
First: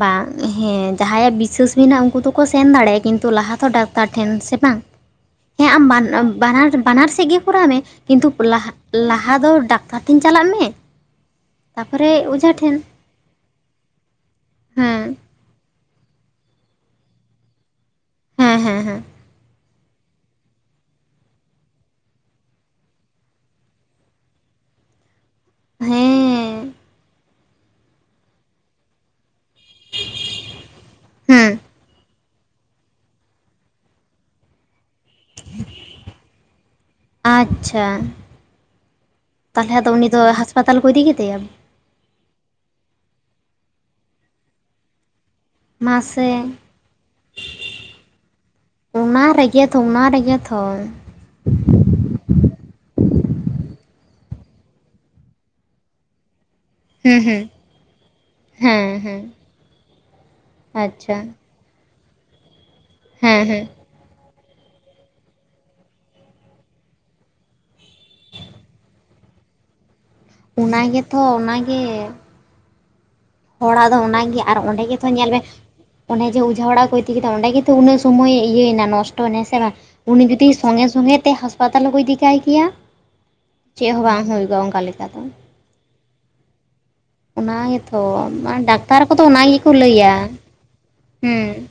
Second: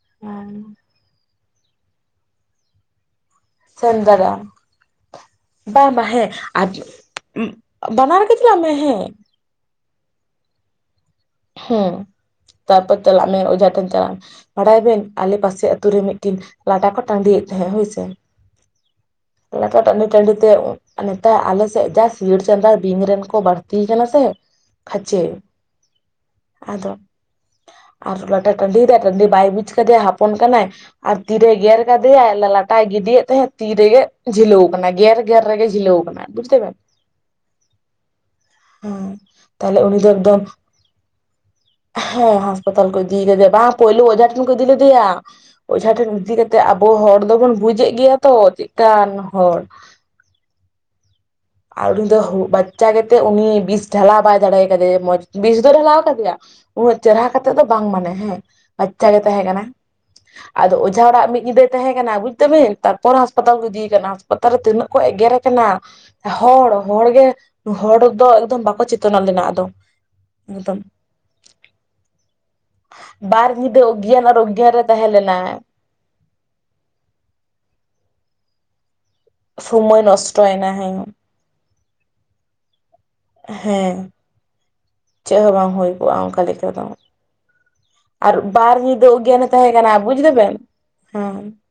ᱵᱟᱝ ᱦᱮᱸ ᱡᱟᱦᱟᱸᱭᱟᱜ ᱵᱤᱥᱟᱹᱥ ᱢᱮᱱᱟᱜ ᱩᱱᱠᱩ ᱫᱚᱠᱚ ᱥᱮᱱ ᱫᱟᱲᱮᱭᱟᱜᱼᱟ ᱠᱤᱱᱛᱩ ᱞᱟᱦᱟᱛᱮ ᱫᱚ ᱥᱮᱱ ᱰᱟᱠᱛᱟᱨ ᱴᱷᱮᱱ ᱫᱟᱲᱮᱭᱟᱜ ᱥᱮ ᱵᱟᱝ ᱾ ᱦᱮᱸ ᱟᱢ ᱵᱟᱝ ᱵᱟᱱ ᱵᱟᱝ ᱦᱮᱸ ᱵᱟᱱᱟᱨ ᱟᱨ ᱵᱟᱱᱟᱨ ᱥᱮᱫ ᱜᱮ ᱠᱚᱨᱟᱣ ᱢᱮ ᱵᱟᱱᱟᱨ ᱠᱤᱱᱛᱩ ᱜᱮ ᱪᱟᱞᱟᱜ ᱞᱟᱦᱟ ᱢᱮ ᱦᱮᱸ ᱞᱟᱦᱟ ᱫᱚ ᱵᱟᱠ ᱴᱟᱨ ᱴᱷᱮᱱ ᱪᱟᱞᱟᱜ ᱢᱮ ᱦᱮᱸ ᱛᱟᱯᱚᱨᱮ ᱚᱡᱷᱟ ᱴᱷᱮᱱ ᱛᱟᱨᱯᱚᱨ ᱪᱟᱞᱟᱜ ᱢᱮ ᱚᱡᱷᱟ ᱴᱷᱮᱱ ᱪᱟᱞᱟᱜ ᱢᱮ ᱵᱟᱲᱟᱭ ᱦᱮᱸ ᱵᱮᱱ ᱟᱞᱮ ᱯᱟᱥᱮ ᱟᱹᱛᱩ ᱨᱮ ᱢᱤᱫᱴᱤᱱ ᱞᱟᱴᱟ ᱠᱚ ᱴᱟᱺᱰᱤᱭᱮᱫ ᱛᱟᱦᱮᱸᱜ ᱦᱳᱭᱥᱮ ᱦᱮᱸ ᱦᱮᱸ ᱦᱮᱸ ᱾ ᱞᱟᱴᱟ ᱴᱟᱺᱰᱤ ᱴᱟᱺᱰᱤ ᱛᱮ ᱱᱮᱛᱟᱨ ᱟᱞᱮᱥᱮᱫ ᱡᱟ ᱥᱤᱭᱟᱹᱟᱹᱲ ᱪᱟᱸᱫᱟ ᱵᱤᱧ ᱨᱮᱱ ᱠᱚ ᱵᱟᱹᱲᱛᱤ ᱠᱟᱱᱟ ᱥᱮ ᱠᱷᱟᱪᱮ ᱦᱮᱸ ᱾ ᱟᱫᱚ ᱟᱨ ᱞᱟᱴᱟ ᱴᱟᱺᱰᱤ [unintelligible] ᱵᱟᱭ ᱪᱮᱠᱟᱫᱮᱟᱭ ᱦᱚᱯᱚᱱ ᱠᱟᱱᱟᱭ ᱟᱨ ᱛᱤᱨᱮ ᱦᱮᱸ ᱜᱮᱨ ᱠᱟᱫᱮᱭᱟᱭ ᱛᱟᱭ ᱜᱤᱰᱤᱭᱮᱫ ᱛᱟᱦᱮᱸᱜ ᱛᱤ ᱨᱮᱜᱮ ᱡᱷᱤᱞᱟᱹᱣ ᱟᱠᱟᱱᱟ ᱜᱮᱨ ᱜᱮᱨ ᱨᱮᱜᱮ ᱡᱷᱤᱞᱟᱹᱣ ᱟᱠᱟᱱᱟ ᱵᱩᱡᱽ ᱫᱟᱹᱵᱮᱱ ᱾ ᱟᱪᱪᱷᱟ ᱾ ᱦᱮᱸ ᱛᱟᱦᱞᱮ ᱩᱱᱤ ᱫᱚ ᱮᱠᱫᱚᱢ ᱟᱥᱯᱟᱛᱟᱞ ᱠᱚ ᱤᱫᱤ ᱠᱮᱫᱮᱭᱟ? ᱦᱮᱸ ᱦᱟᱸᱯᱟᱛᱟᱞ ᱠᱚ ᱤᱫᱤ ᱠᱟᱫᱮᱭᱟ ᱵᱟᱝ ᱯᱩᱭᱞᱳ ᱚᱡᱷᱟ ᱴᱷᱮᱱ ᱠᱚ ᱤᱫᱤ ᱞᱮᱫᱮᱭᱟ, ᱚᱡᱷᱟ ᱴᱷᱮᱱ ᱤᱫᱤ ᱢᱟᱥᱮ ᱠᱟᱛᱮᱜ ᱟᱵᱚ ᱦᱚᱲ ᱫᱚᱵᱚᱱ ᱵᱩᱡ ᱮᱫ ᱜᱮᱭᱟ ᱛᱚ ᱪᱮᱫ ᱞᱮᱠᱟᱱ ᱦᱚᱲ ᱡᱮᱜᱮ ᱛᱚᱝᱜ ᱟᱨ ᱩᱱᱤ ᱫᱚ ᱵᱟᱪᱪᱟ ᱜᱮᱛᱮ ᱩᱱᱤ ᱵᱤᱥ ᱰᱷᱟᱞᱟ ᱵᱟᱭ ᱫᱟᱲᱮ ᱠᱟᱫᱮᱭᱟ ᱢᱚᱸᱡᱽ ᱵᱤᱥ ᱫᱚᱭ ᱰᱷᱟᱞᱟᱣ ᱠᱟᱫᱮᱭᱟ ᱩᱱᱟᱹᱜ ᱦᱩᱸ ᱪᱮᱨᱦᱟ ᱠᱟᱛᱮ ᱦᱩᱸ ᱫᱚ ᱵᱟᱝ ᱢᱟᱱᱮ ᱦᱮᱸ ᱟᱪᱪᱷᱟ ᱜᱮ ᱛᱟᱦᱮᱸ ᱠᱟᱱᱟ ᱟᱫᱚ ᱚᱡᱷᱟ ᱚᱲᱟᱜ ᱟᱪᱪᱷᱟ ᱢᱤᱫ ᱧᱤᱫᱟᱹ ᱛᱟᱦᱮᱸ ᱠᱟᱱᱟ ᱵᱩᱡ ᱫᱟᱵᱮᱱ ᱛᱟᱨᱯᱚᱨ ᱦᱮᱸ ᱦᱟᱸᱥᱯᱟᱛᱟᱞ ᱠᱚ ᱦᱮᱸ ᱤᱫᱤᱭᱮᱠᱟᱱᱟ ᱦᱟᱸᱥᱯᱟᱛᱟᱞ ᱨᱮ ᱛᱤᱱᱟᱹᱜ ᱠᱚ ᱮᱜᱮᱨᱮ ᱠᱟᱱᱟ, ᱦᱚᱲ ᱦᱚᱲ ᱜᱮ ᱦᱚᱲ ᱫᱚ ᱮᱠᱫᱚᱢ ᱵᱟᱠᱚ ᱪᱮᱛᱱᱟᱹᱜ ᱞᱮᱱᱟ ᱟᱫᱚ ᱮᱠᱫᱚᱢ ᱚᱱᱟ ᱜᱮᱛᱚ ᱚᱱᱟᱜᱮ ᱵᱟᱨ ᱧᱤᱫᱟᱹ ᱦᱚᱲᱟᱜ ᱫᱚ ᱚᱜᱽᱜᱮᱭᱟᱱ ᱚᱱᱟᱜᱮ ᱟᱨ ᱚᱜᱽᱜᱮᱭᱟᱱ ᱨᱮ ᱚᱸᱰᱮ ᱜᱮᱛᱚ ᱛᱟᱦᱮᱸ ᱧᱮᱞ ᱢᱮ ᱞᱮᱱᱟᱭ ᱚᱱᱮ ᱡᱮ ᱚᱡᱷᱟ ᱚᱲᱟᱜ ᱠᱚ ᱤᱫᱤ ᱠᱮᱫᱟ ᱚᱸᱰᱮ ᱜᱮᱛᱚ ᱩᱱᱟᱹᱜ ᱥᱚᱢᱚᱭ ᱤᱭᱟᱹᱭᱮᱱᱟ ᱱᱚᱥᱴᱚ ᱱᱚᱥᱴᱚ ᱮᱱᱟ ᱥᱮ ᱵᱟᱝ ᱥᱚᱢᱚᱭ ᱩᱱᱤ ᱡᱩᱫᱤ ᱱᱚᱥᱴᱚᱭᱮᱱᱟ ᱥᱚᱸᱜᱮ ᱦᱮᱸ ᱥᱚᱸᱜᱮ ᱛᱮ ᱦᱟᱸᱥ ᱦᱟᱸᱥᱯᱟᱛᱟᱞ ᱦᱚᱸᱠᱚ ᱤᱫᱤ ᱠᱟᱭ ᱜᱮᱭᱟ ᱪᱮᱫ ᱦᱚᱸ ᱦᱮᱸ ᱵᱟᱝ ᱦᱩᱭ ᱠᱚᱣᱟ ᱚᱱᱠᱟ ᱞᱮᱠᱟ ᱫᱚ ᱾ ᱪᱮᱫ ᱵᱟᱝ ᱦᱩᱭ ᱠᱚᱜᱼᱟ ᱚᱱᱠᱟ ᱞᱮᱠᱟ ᱫᱚ᱾ ᱚᱱᱟ ᱜᱮᱛᱚ ᱟᱨ ᱵᱟᱨ ᱰᱟᱠᱛᱟᱨ ᱧᱤᱫᱟᱹ ᱠᱚᱫᱚ ᱚᱱᱟ ᱚᱜᱽᱜᱟᱱᱮ ᱜᱮᱠᱚ ᱛᱟᱦᱮᱸ ᱠᱟᱱᱟ ᱞᱟᱹᱭᱟ ᱵᱩᱡ ᱫᱟᱵᱮᱱ ᱦᱮᱸ᱾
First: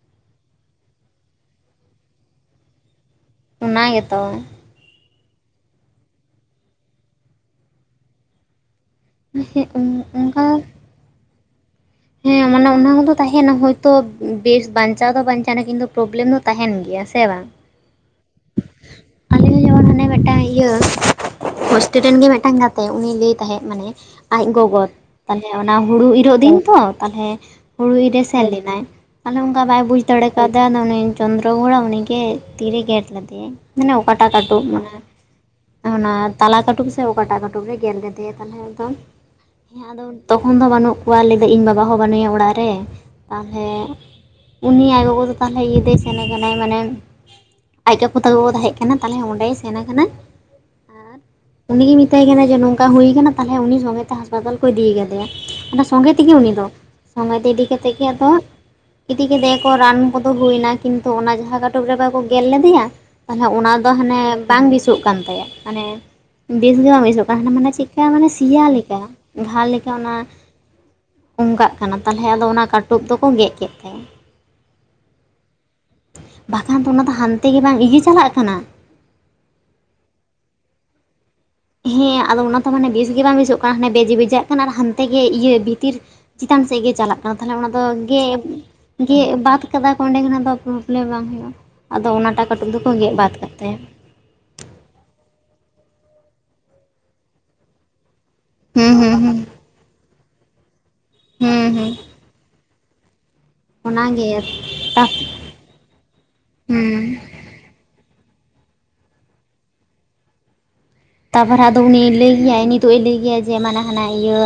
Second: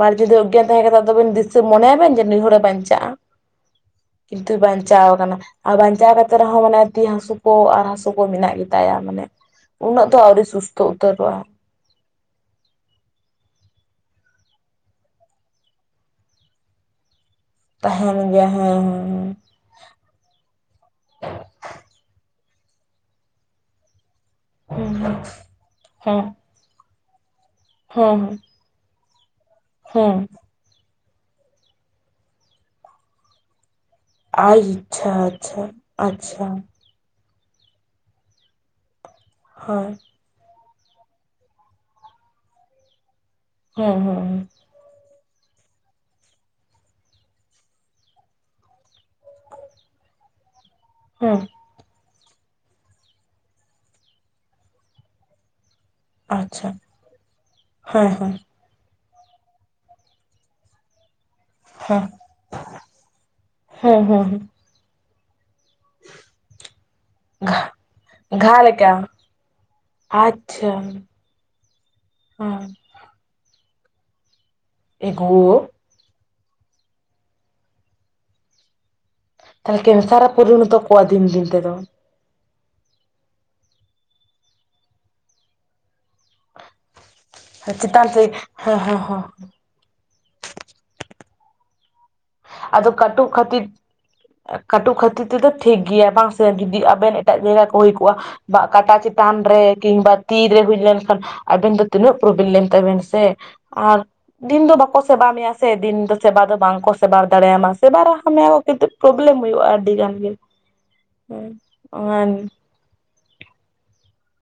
ᱵᱟᱨ ᱧᱤᱫᱟᱹ ᱚᱜᱭᱟᱱ ᱛᱟᱦᱮᱸ ᱠᱟᱱᱟ ᱫᱤᱥᱟᱹ ᱢᱚᱱᱮᱭᱟ ᱵᱮᱱ ᱡᱮ ᱱᱩᱭ ᱦᱚᱲᱮ ᱵᱟᱧᱪᱟᱜᱼᱟ᱾ ᱚᱱᱟ ᱜᱮᱛᱚ ᱠᱤᱱᱛᱩ ᱵᱟᱧᱪᱟᱣ ᱟᱠᱟᱱᱟ᱾ ᱟᱨ ᱵᱟᱧᱪᱟᱣ ᱠᱟᱛᱮ ᱨᱮᱦᱚᱸ ᱢᱟᱱᱮ ᱛᱤ ᱦᱟᱹᱥᱩ ᱠᱚ ᱟᱨ ᱦᱟᱹᱥᱩ ᱠᱚ ᱢᱮᱱᱟᱜ ᱜᱮᱛᱟᱭᱟ ᱢᱟᱱᱮ ᱩᱱᱟᱹᱜ ᱫᱚ ᱟᱹᱣᱨᱤ ᱚᱱᱠᱟ ᱥᱩᱥᱛᱚ ᱩᱛᱟᱹᱨᱚᱜᱼᱟ᱾ ᱦᱮᱸ ᱢᱟᱱᱮ ᱚᱱᱟ ᱠᱚᱫᱚ ᱛᱟᱦᱮᱱᱟ ᱦᱚᱭᱛᱚ ᱵᱮᱥ ᱵᱟᱧᱪᱟᱣ ᱫᱚ ᱵᱟᱧᱪᱟᱣ ᱮᱱᱟ ᱠᱤᱱᱛᱩ ᱯᱨᱚᱵᱞᱮᱢ ᱫᱚ ᱛᱟᱦᱮᱱ ᱜᱮᱭᱟ ᱥᱮ ᱵᱟᱝ᱾ ᱛᱟᱦᱮᱱ ᱜᱮᱭᱟ ᱦᱮᱸ ᱦᱮᱸ ᱦᱮᱸ ᱟᱞᱮ ᱡᱮᱢᱚᱱ ᱦᱟᱱᱮ ᱢᱤᱫᱴᱟᱝ ᱤᱭᱟᱹ ᱦᱳᱥᱴᱮᱞ ᱨᱮᱱ ᱜᱮ ᱢᱤᱫᱴᱟᱱ ᱜᱟᱛᱮ ᱩᱱᱤ ᱞᱟᱹᱭ ᱛᱟᱦᱮᱸᱫ ᱢᱟᱱᱮ ᱟᱡ ᱜᱚᱜᱚ ᱦᱮᱸ ᱛᱟᱦᱚᱞᱮ ᱚᱱᱟ ᱦᱩᱲᱩ ᱦᱮᱸ ᱤᱨᱚᱜ ᱫᱤᱱ ᱛᱚ ᱛᱟᱦᱞᱮ ᱦᱩᱲᱩ ᱦᱮᱸ ᱤᱨᱚᱜ ᱮ ᱥᱮᱱ ᱞᱮᱱᱟᱭ᱾ ᱛᱟᱞᱮ ᱚᱱᱠᱟ ᱵᱟᱭ ᱵᱩᱡᱽ ᱦᱮᱸ ᱫᱟᱲᱮ ᱠᱟᱣᱫᱟ ᱟᱫᱚ ᱩᱱᱤ ᱪᱚᱱᱫᱨᱚ ᱵᱚᱲᱟ ᱩᱱᱤᱜᱮ ᱛᱤᱨᱮ ᱜᱮᱨ ᱞᱮᱫᱮᱭᱟᱭ᱾ ᱢᱟᱱᱮ ᱚᱠᱟᱴᱟᱜ ᱠᱟᱹᱴᱩᱵ ᱢᱟᱱᱮ ᱟᱪᱪᱷᱟ ᱟᱪᱪᱷᱟ ᱚᱱᱟ ᱟᱪᱪᱷᱟ ᱛᱟᱞᱟ ᱠᱟᱹᱴᱩᱵ ᱥᱮ ᱚᱠᱟᱴᱟᱜ ᱠᱟᱹᱴᱩᱵ ᱨᱮ ᱜᱮᱨ ᱞᱮᱫᱮᱭᱟ ᱛᱟᱦᱚᱞᱮ ᱟᱫᱚ ᱦᱮᱸ ᱦᱳᱭ ᱟᱫᱚ ᱛᱚᱠᱷᱚᱱ ᱫᱚ ᱵᱟᱹᱱᱩᱜ ᱠᱚᱣᱟ ᱞᱟᱹᱭᱟ ᱤᱧ ᱵᱟᱵᱟ ᱦᱚᱸ ᱵᱟᱹᱱᱩᱭᱟ ᱚᱲᱟᱜ ᱨᱮ ᱛᱟᱦᱚᱞᱮ ᱦᱮᱸ ᱦᱮᱸ ᱩᱱᱤ ᱟᱡ ᱜᱚᱜᱚ ᱫᱚ ᱛᱟᱦᱚᱞᱮ ᱤᱭᱟᱹ ᱛᱮ ᱥᱮᱱ ᱠᱟᱱᱟᱭ ᱢᱟᱱᱮ ᱟᱡ ᱠᱟᱠᱩ ᱛᱟᱠᱚ ᱠᱚ ᱛᱟᱦᱮᱸ ᱠᱟᱱᱟ ᱛᱟᱦᱚᱞᱮ ᱚᱸᱰᱮᱭ ᱥᱮᱱ ᱟᱠᱟᱱᱟ᱾ ᱦᱮᱸ ᱩᱱᱤᱜᱮᱭ ᱢᱮᱛᱟᱭ ᱠᱟᱱᱟ ᱡᱮ ᱱᱚᱝᱠᱟ ᱦᱩᱭ ᱠᱟᱱᱟ ᱛᱟᱦᱚᱞᱮ ᱩᱱᱤ ᱥᱚᱸᱜᱮᱛᱮ ᱦᱟᱸᱥᱯᱟᱛᱟᱞ ᱠᱚ ᱤᱫᱤ ᱟᱠᱟᱫᱮᱭᱟ [unintelligible] ᱥᱚᱸᱜᱮ ᱛᱮᱜᱮ ᱩᱱᱤ ᱫᱚ ᱟᱪᱪᱷᱟ ᱥᱚᱸᱜᱮ ᱛᱮ ᱤᱫᱤ ᱠᱟᱛᱮ ᱜᱮ ᱦᱮᱸ ᱟᱫᱚ ᱦᱮᱸ ᱜᱤᱫᱤ ᱠᱮᱫᱮᱭᱟᱠᱚ ᱨᱟᱱ ᱠᱚᱫᱚ ᱦᱩᱭᱱᱟ ᱠᱤᱱᱛᱩ ᱚᱱᱟ ᱡᱟᱦᱟᱸ ᱠᱟᱴᱚᱠ ᱨᱮ ᱵᱟᱠᱚ [unintelligible] ᱞᱮᱫᱮᱭᱟ ᱛᱟᱦᱚᱞᱮ ᱚᱱᱟ ᱫᱚ ᱦᱟᱱᱮ ᱵᱟᱝ ᱵᱮᱥᱚᱜ ᱠᱟᱱ ᱛᱟᱭᱟ᱾ ᱢᱟᱱᱮ ᱵᱮᱥᱜᱮ ᱵᱟᱝ ᱵᱮᱥᱚᱜ ᱠᱟᱱᱟ ᱢᱟᱱᱮ ᱪᱮᱫ ᱞᱮᱠᱟ ᱢᱟᱱᱮ ᱥᱮᱭᱟ ᱞᱮᱠᱟ᱾ ᱜᱷᱟ ᱞᱮᱠᱟ ᱚᱱᱟ ᱚᱝᱠᱟᱜ ᱠᱟᱱᱟ ᱛᱟᱦᱚᱞᱮ ᱟᱫᱚ ᱚᱱᱟ ᱦᱮᱸ ᱠᱟ ᱴᱩᱵ ᱫᱚᱠᱚ ᱜᱮᱫ ᱠᱮᱫ ᱛᱟᱭᱟ᱾ ᱮ ᱜᱳ ᱵᱟᱠᱷᱟᱱ ᱫᱚ ᱚᱱᱟ ᱫᱚ ᱦᱟᱱᱛᱮ ᱜᱮ ᱵᱟᱝ ᱜᱮ ᱤᱭᱟᱹ ᱪᱟᱞᱟᱜ ᱠᱟᱱᱟ᱾ ᱛᱟᱦᱚᱞᱮ ᱠᱮᱱᱥᱟᱨ ᱮ ᱯᱚᱨᱤᱱᱚᱛ ᱠᱚᱣᱟ ᱫᱤᱱ ᱫᱤᱱ ᱛᱮᱫᱚ᱾ ᱦᱮᱸ ᱟᱫᱚ ᱚᱱᱟᱛᱚ ᱢᱟᱱᱮ ᱵᱮᱥ ᱜᱮ ᱵᱟᱝ ᱵᱮᱥᱚᱜ ᱠᱟᱱᱟ ᱦᱟᱱᱮ ᱵᱮᱡᱽ ᱵᱮᱡᱟᱜ ᱠᱟᱱᱟ ᱟᱨ ᱦᱟᱱᱛᱮ ᱜᱮ ᱤᱭᱟᱹ ᱵᱷᱤᱛᱤᱨ ᱪᱮᱛᱟᱱ ᱥᱮᱫ ᱜᱮ ᱪᱟᱞᱟᱜ ᱠᱟᱱᱟ ᱛᱟᱦᱚᱞᱮ ᱚᱱᱟᱫᱚ ᱪᱮᱛᱟᱱ ᱥᱮᱫ ᱜᱮᱫ ᱦᱮᱸ ᱦᱮᱸ ᱜᱮᱫ ᱦᱮᱸ ᱵᱟᱫᱽ ᱮᱫ ᱠᱟᱫᱟ ᱠᱚ ᱚᱸᱰᱮ ᱠᱷᱚᱱᱟᱜ ᱫᱚ ᱯᱨᱚᱵᱞᱮᱢ ᱵᱟᱝ ᱦᱩᱭᱩᱜᱼᱟ ᱟᱫᱚ ᱚᱱᱟᱴᱟᱜ ᱠᱟᱹᱴᱩᱵ ᱫᱚᱠᱚ ᱟᱫᱚ ᱜᱮᱫ ᱠᱟᱹᱴᱩᱵ ᱵᱟᱫᱽ ᱠᱟᱜ ᱠᱷᱟᱹᱛᱤᱨ ᱛᱟᱭᱟ᱾ ᱠᱟᱹᱴᱩᱵ ᱠᱷᱟᱹᱛᱤᱨ ᱛᱮᱫᱚ ᱴᱷᱤᱠ ᱜᱮᱭᱟ ᱵᱟᱝ ᱥᱮ ᱡᱩᱫᱤ ᱟᱵᱮᱱ ᱮᱴᱟᱜ ᱡᱟᱭᱜᱟ ᱠᱚ ᱦᱩᱭ ᱠᱚᱣᱟᱜ ᱵᱟ ᱦᱩᱸ ᱠᱟᱴᱟ ᱦᱩᱸ ᱪᱮᱛᱟᱱ ᱦᱩᱸ ᱨᱮ ᱠᱤᱝᱵᱟ ᱛᱤᱨᱮ ᱦᱩᱭ ᱞᱮᱱᱠᱷᱟᱱ ᱦᱩᱸ ᱟᱵᱮᱱ ᱫᱚ ᱦᱩᱸ ᱛᱤᱱᱟᱹᱜ ᱯᱨᱚᱵᱞᱮᱢ ᱛᱟᱵᱮᱱ ᱥᱮ ᱟᱨ ᱚᱱᱟᱜᱮ ᱫᱤᱱ ᱫᱚ ᱵᱟᱠᱚ ᱛᱟ ᱥᱮᱵᱟ ᱢᱮᱭᱟ ᱥᱮ ᱫᱤᱱ ᱫᱚ ᱥᱮᱵᱟ ᱫᱚ ᱵᱟᱝ ᱠᱚ ᱦᱩᱸ ᱥᱮᱵᱟ ᱫᱟᱲᱮᱭᱟᱢᱟ ᱥᱮᱵᱟ ᱢᱮᱭᱟ ᱠᱚ ᱠᱤᱱᱛᱩ ᱯᱨᱚᱵᱞᱮᱢ ᱦᱩᱭᱩᱜᱼᱟ ᱟᱹᱰᱤ ᱜᱟᱱ ᱜᱮ᱾ ᱛᱟᱯᱚᱨᱮ ᱟᱫᱚ ᱩᱱᱤ ᱞᱟᱹᱭ ᱦᱮᱸ ᱜᱮᱭᱟᱭ ᱱᱤᱛᱚᱜ ᱮ ᱞᱟᱹᱭ ᱜᱮᱭᱟ ᱡᱮ ᱢᱟᱱᱮ ᱦᱟᱱᱟ ᱤᱭᱟᱹ